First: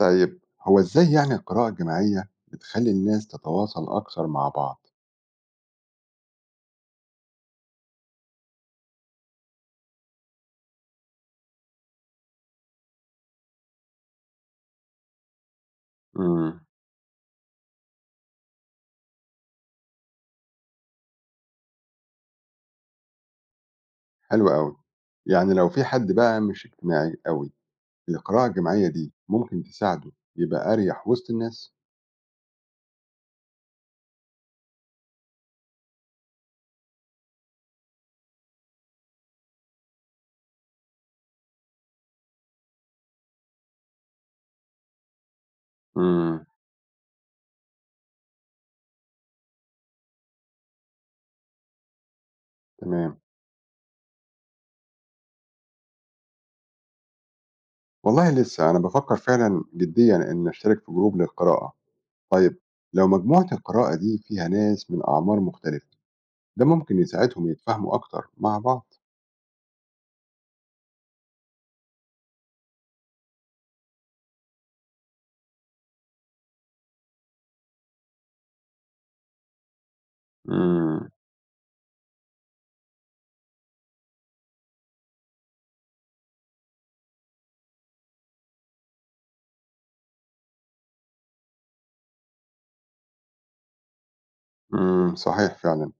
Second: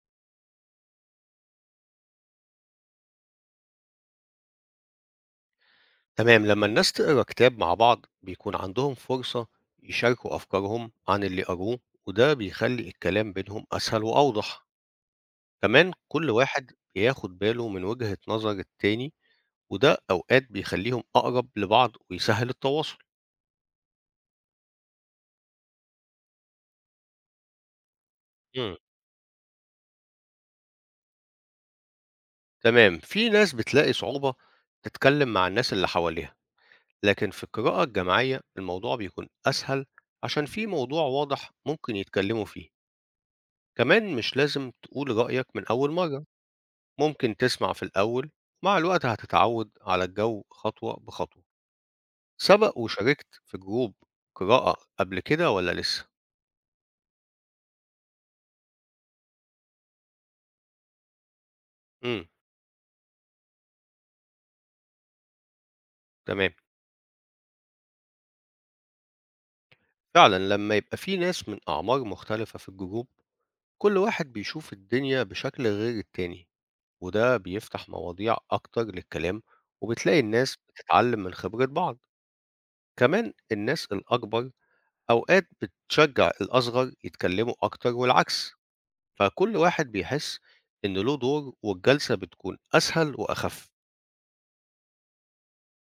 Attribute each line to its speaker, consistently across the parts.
Speaker 1: طيب هو إزاي يعني القراءة الجماعية بتخلّي الناس تتواصل أكتر مع بعض؟
Speaker 2: تمام. لما الناس تقرا كتاب مع بعض بيكون عندهم فرصة يشاركوا أفكارهم عن اللي قروه، وده بيخلي الكلام بينهم أسهل وأوضح. كمان كل
Speaker 1: إمم،
Speaker 2: واحد بياخد باله من وجهة نظر التاني، وده أوقات بيخليهم أقرب لبعض ويسهل التواصل.
Speaker 1: حلو أوي. يعني لو في حد بقى مش اجتماعي أوي، القراءة
Speaker 2: مم.
Speaker 1: الجماعية دي ممكن تساعده يبقى أريح وسط الناس؟
Speaker 2: تمام. في ناس بتلاقي صعوبة تتكلم مع الناس اللي حواليها، لكن في القراءة الجماعية الموضوع بيكون أسهل عشان في موضوع واضح ممكن يتكلموا فيه. كمان مش لازم تقول رأيك من أول مرة،
Speaker 1: إمم،
Speaker 2: ممكن تسمع في الأول، مع الوقت هتتعود على الجو خطوة بخطوة. سبق
Speaker 1: تمام.
Speaker 2: وشاركت في جروب قراءة قبل كده ولا لسه؟
Speaker 1: والله لسه، أنا بافكر فعلًا جديًا إن أشترك في جروب للقراءة.
Speaker 2: امم.
Speaker 1: طيب لو مجموعة القراءة دي فيها ناس من أعمار مختلفة،
Speaker 2: تمام.
Speaker 1: ده ممكن يساعدهم يتفاهموا أكتر مع بعض؟
Speaker 2: فعلا لما يبقى في ناس من أعمار مختلفة في الجروب، كل واحد بيشوف الدنيا بشكل غير التاني، وده بيفتح مواضيع أكتر للكلام، وبتلاقي الناس
Speaker 1: إمم،
Speaker 2: بتتعلم من خبرة بعض. كمان الناس الأكبر أوقات بتشجع الأصغر يتكلموا أكتر والعكس، فكل واحد بيحس إن له دور، والجلسة بتكون أسهل وأخف.
Speaker 1: إمم، صحيح فعلًا.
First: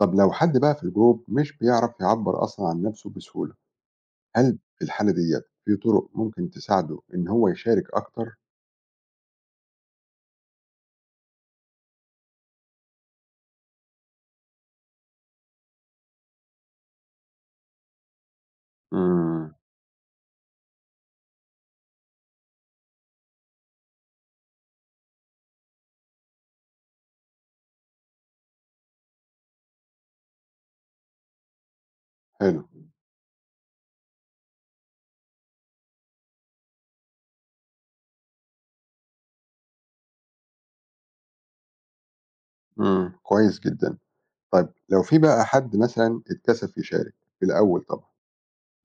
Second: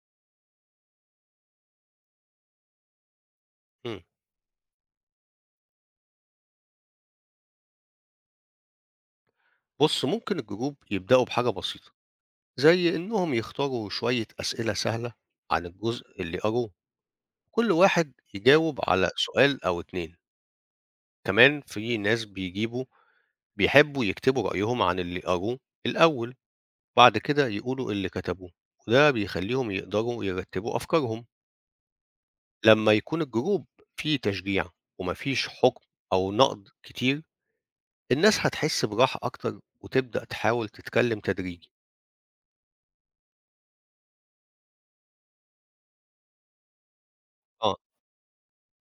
Speaker 1: طب لو حد بقى في الجروب مش بيعرف يعبر أصلا عن نفسه بسهولة
Speaker 2: مم.
Speaker 1: هل في الحالة ديت في طرق ممكن تساعده إن هو يشارك أكتر؟
Speaker 2: بص، ممكن الجروب يبدأوا بحاجة بسيطة، زي إنهم يختاروا شوية أسئلة سهلة عن الجزء اللي قروه، كل واحد يجاوب على
Speaker 1: امم
Speaker 2: سؤال أو اتنين. كمان في ناس بيجيبوا بيحبوا يكتبوا رأيهم عن اللي قروه الأول، بعد كده يقولوا اللي كتبوه، وده بيخليهم يقدروا يرتبوا أفكارهم.
Speaker 1: حلو
Speaker 2: لما يكون الجروب فيه تشجيع ومفيش حكم أو نقد كتير، الناس هتحس براحة أكتر وتبدأ تحاول تتكلم تدريجي.
Speaker 1: كويس جدا. طيب لو في بقى حد مثلا اتكسف يشارك في
Speaker 2: آه.
Speaker 1: الأول طبعا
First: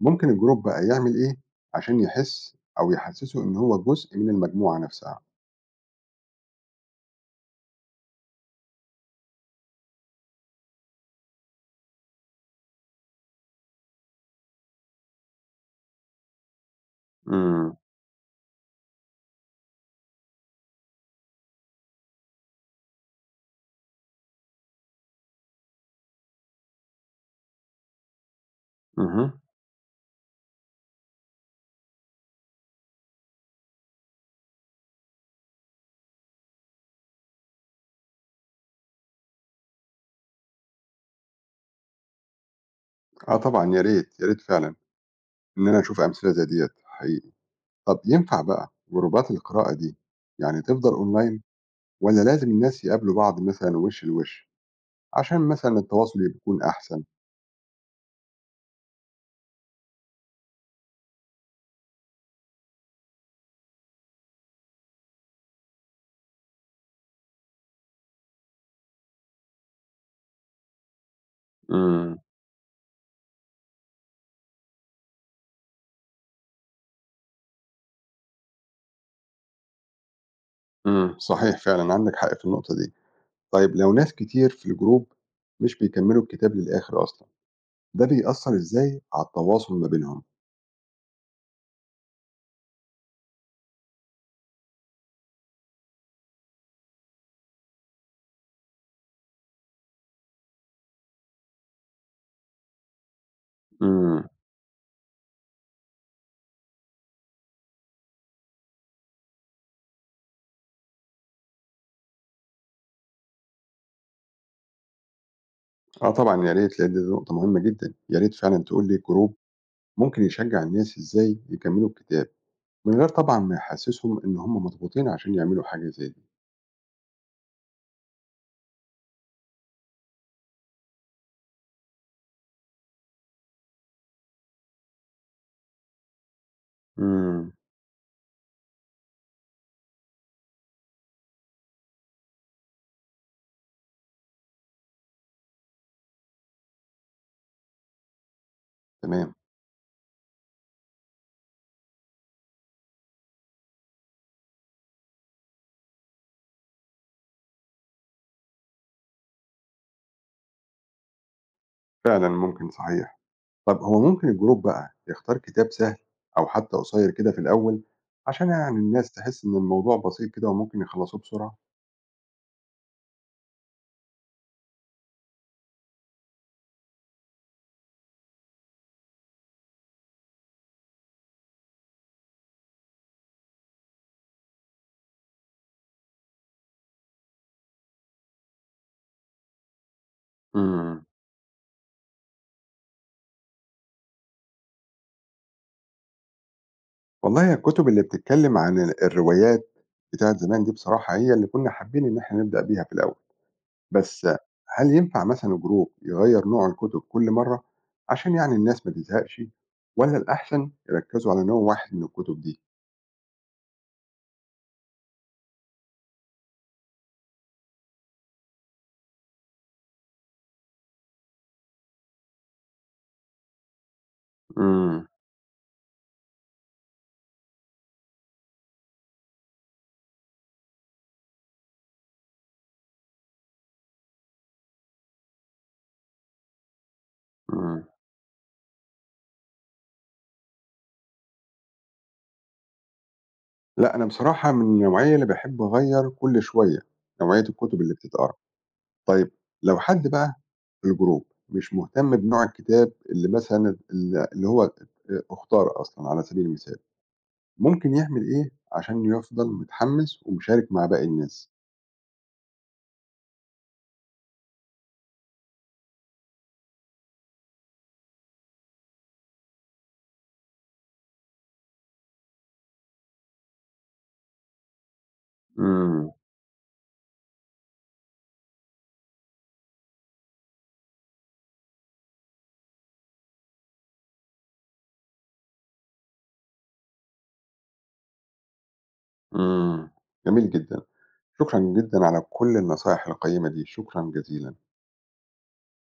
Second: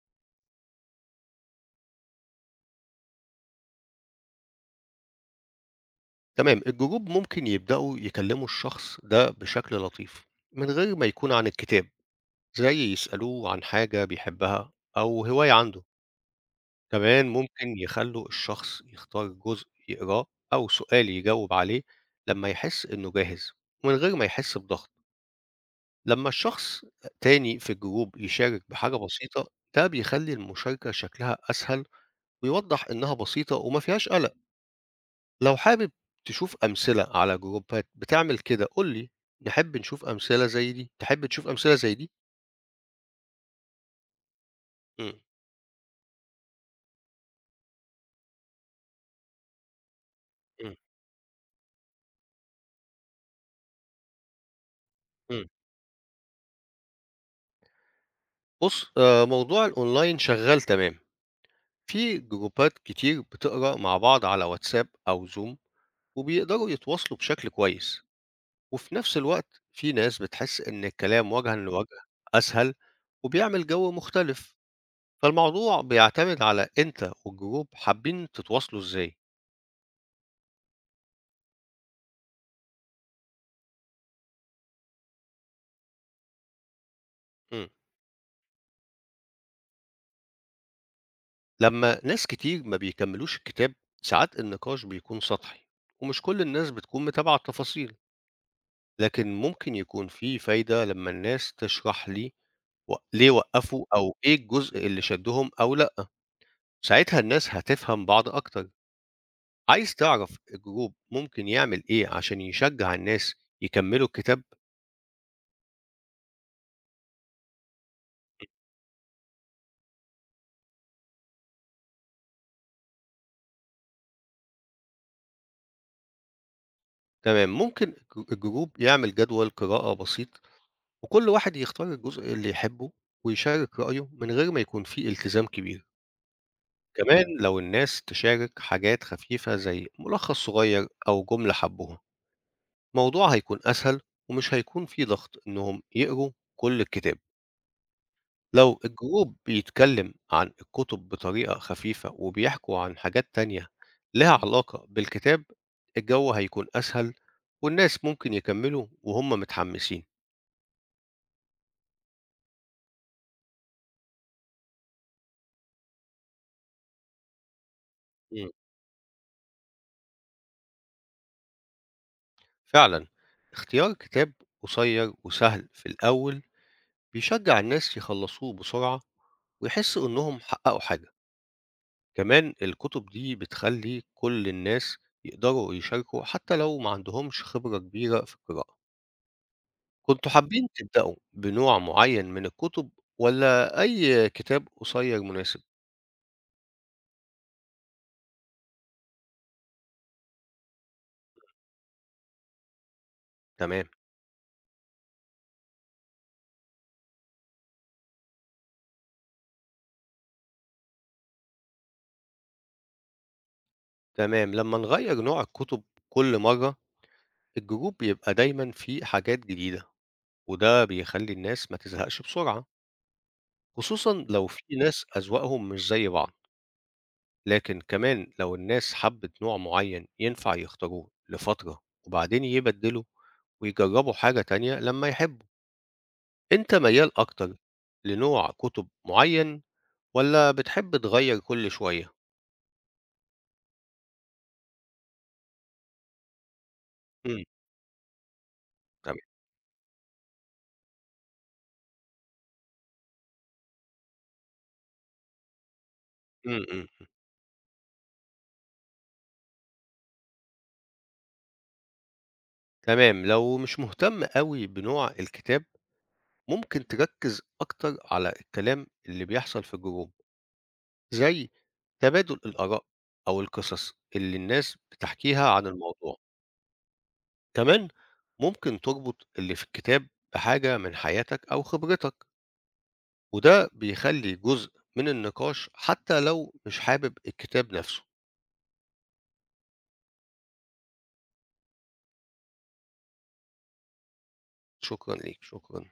Speaker 1: ممكن الجروب بقى يعمل إيه عشان يحس أو يحسسه إن هو جزء من المجموعة نفسها؟
Speaker 2: تمام، الجروب ممكن يبدأوا يكلموا الشخص ده بشكل لطيف من غير ما يكون عن الكتاب، زي يسألوه عن حاجة بيحبها أو هواية عنده. كمان ممكن
Speaker 1: امم
Speaker 2: يخلوا الشخص يختار جزء يقراه أو سؤال يجاوب عليه لما يحس إنه جاهز، من غير ما يحس بضغط. لما الشخص تاني في الجروب يشارك بحاجة
Speaker 1: امم
Speaker 2: بسيطة، ده بيخلي المشاركة شكلها أسهل، ويوضح إنها بسيطة وما فيهاش قلق. لو حابب تشوف أمثلة على جروبات بتعمل كده قُل لي، نحب نشوف أمثلة زي دي، تحب تشوف أمثلة زي دي؟
Speaker 1: آه طبعا يا ريت يا ريت فعلا
Speaker 2: إمم،
Speaker 1: إن أنا أشوف أمثلة زي ديت حقيقي. طب ينفع بقى جروبات القراءة دي يعني
Speaker 2: إمم،
Speaker 1: تفضل أونلاين والّا لازم الناس يقابلوا بعض مثلًا وِش لوِش،
Speaker 2: إمم.
Speaker 1: عشان مثلًا التواصل يكون أحسن؟
Speaker 2: بُص، موضوع الأونلاين شغّال تمام، في جروبات كتير بتقرا مع بعض على واتساب أو زوم، وبيقدروا يتواصلوا بشكل كويس، وفي نفس الوقت في ناس بتحس إن الكلام وجهًا لوجه
Speaker 1: إمم،
Speaker 2: أسهل وبيعمل جو مختلف، فالموضوع بيعتمد على أنت والجروب حابين تتواصلوا إزاي.
Speaker 1: إمم، صحيح فعلًا عندِك حق في النقطة دي. طيب لو ناس كتير في الجروب مش بيكمّلوا الكتاب للآخر أصلًا،
Speaker 2: إمم.
Speaker 1: ده بيأثّر إزاي على التواصل ما بينهم؟
Speaker 2: لما ناس كتير ما بيكملوش الكتاب ساعات النقاش بيكون سطحي، ومش كل الناس بتكون متابعة التفاصيل. لكن ممكن يكون في فايدة لما الناس تشرح لي ليه وقفوا أو
Speaker 1: إمم،
Speaker 2: إيه الجزء اللي شدهم أو لأ، ساعتها الناس هتفهم بعض أكتر. عايز تعرف الجروب ممكن يعمل إيه عشان يشجع الناس يكملوا الكتاب؟
Speaker 1: آه طبعًا يا ريت لإن دي نقطة مهمة جدًا، يا ريت فعلًا تقول لي الجروب ممكن يشجّع الناس إزاي يكمّلوا الكتاب، من غير طبعًا ما يحسّسهم إن هم مضغوطين عشان يعملوا حاجة زي دي.
Speaker 2: تمام، ممكن الجروب يعمل جدول قراءة بسيط، وكل واحد يختار الجزء اللي يحبه ويشارك رأيه من غير ما يكون فيه التزام كبير. كمان
Speaker 1: إمم،
Speaker 2: لو الناس تشارك حاجات خفيفة زي ملخص صغير أو جملة حبوها، الموضوع هيكون أسهل، ومش هيكون فيه ضغط إنهم يقروا كل الكتاب. لو
Speaker 1: تمام،
Speaker 2: الجروب بيتكلم عن الكتب بطريقة خفيفة وبيحكوا عن حاجات تانية لها علاقة بالكتاب، الجو هيكون أسهل، والناس ممكن يكملوا وهم متحمسين.
Speaker 1: فعلًا ممكن صحيح. طب هو ممكن الجروب بقى يختار كتاب سهل أو حتى قصير كده في الأول عشان
Speaker 2: مم.
Speaker 1: يعني الناس تحس إن الموضوع بسيط كده وممكن يخلصوه بسرعة؟
Speaker 2: فعلا، اختيار كتاب قصير وسهل في الأول بيشجع الناس يخلصوه بسرعة ويحسوا إنهم حققوا حاجة. كمان الكتب دي بتخلي كل الناس يقدروا يشاركوا حتى لو ما عندهمش خبرة كبيرة في القراءة. كنتوا حابين
Speaker 1: امم
Speaker 2: تبدأوا بنوع معين من الكتب ولا أي كتاب قصير مناسب؟
Speaker 1: والله هي الكتب اللي بتتكلم عن الروايات بتاعت زمان دي بصراحة هي اللي كنا حابين إن إحنا نبدأ بيها في الأول،
Speaker 2: تمام.
Speaker 1: بس هل ينفع مثلا الجروب يغير نوع الكتب كل مرة عشان يعني الناس ما تزهقش؟ ولا الأحسن يركزوا على نوع واحد من الكتب دي؟
Speaker 2: تمام، لما نغير نوع الكتب كل مرة الجروب بيبقى دايما فيه حاجات جديدة، وده بيخلي الناس ما تزهقش بسرعة، خصوصا لو في ناس
Speaker 1: امم
Speaker 2: أذواقهم مش زي بعض. لكن كمان لو الناس حبت نوع معين ينفع يختاروه لفترة، وبعدين يبدلوا ويجربوا حاجة تانية لما يحبوا. انت ميال اكتر لنوع كتب معين ولا بتحب تغير كل شوية؟
Speaker 1: لأ، أنا بصراحة من النوعية اللي باحب أغيّر كل شوية نوعية
Speaker 2: امم.
Speaker 1: الكتب اللي بتتقرا.
Speaker 2: تمام.
Speaker 1: طيب لو حد بقى في الgroup مش مهتم بنوع الكتاب اللي مثلًا ال اللي هو ات اُختار أصلًا على سبيل
Speaker 2: امم،
Speaker 1: المثال،
Speaker 2: أمم.
Speaker 1: ممكن يعمل إيه عشان يفضل متحمس ومشارك مع باقي الناس؟
Speaker 2: تمام، لو مش مهتم قوي بنوع الكتاب ممكن تركز اكتر على الكلام اللي بيحصل في الجروب، زي تبادل الآراء أو القصص اللي الناس بتحكيها عن
Speaker 1: إمم،
Speaker 2: الموضوع. كمان ممكن تربط اللي في الكتاب بحاجة من حياتك أو خبرتك، وده بيخلي جزء من النقاش حتى لو مش حابب الكتاب نفسه.
Speaker 1: إمم، جميل جدًا. شكرًا جدًا على كل النصايح القيّمة دي، شكرًا جزيلًا.
Speaker 2: شكرا ليك، شكرا.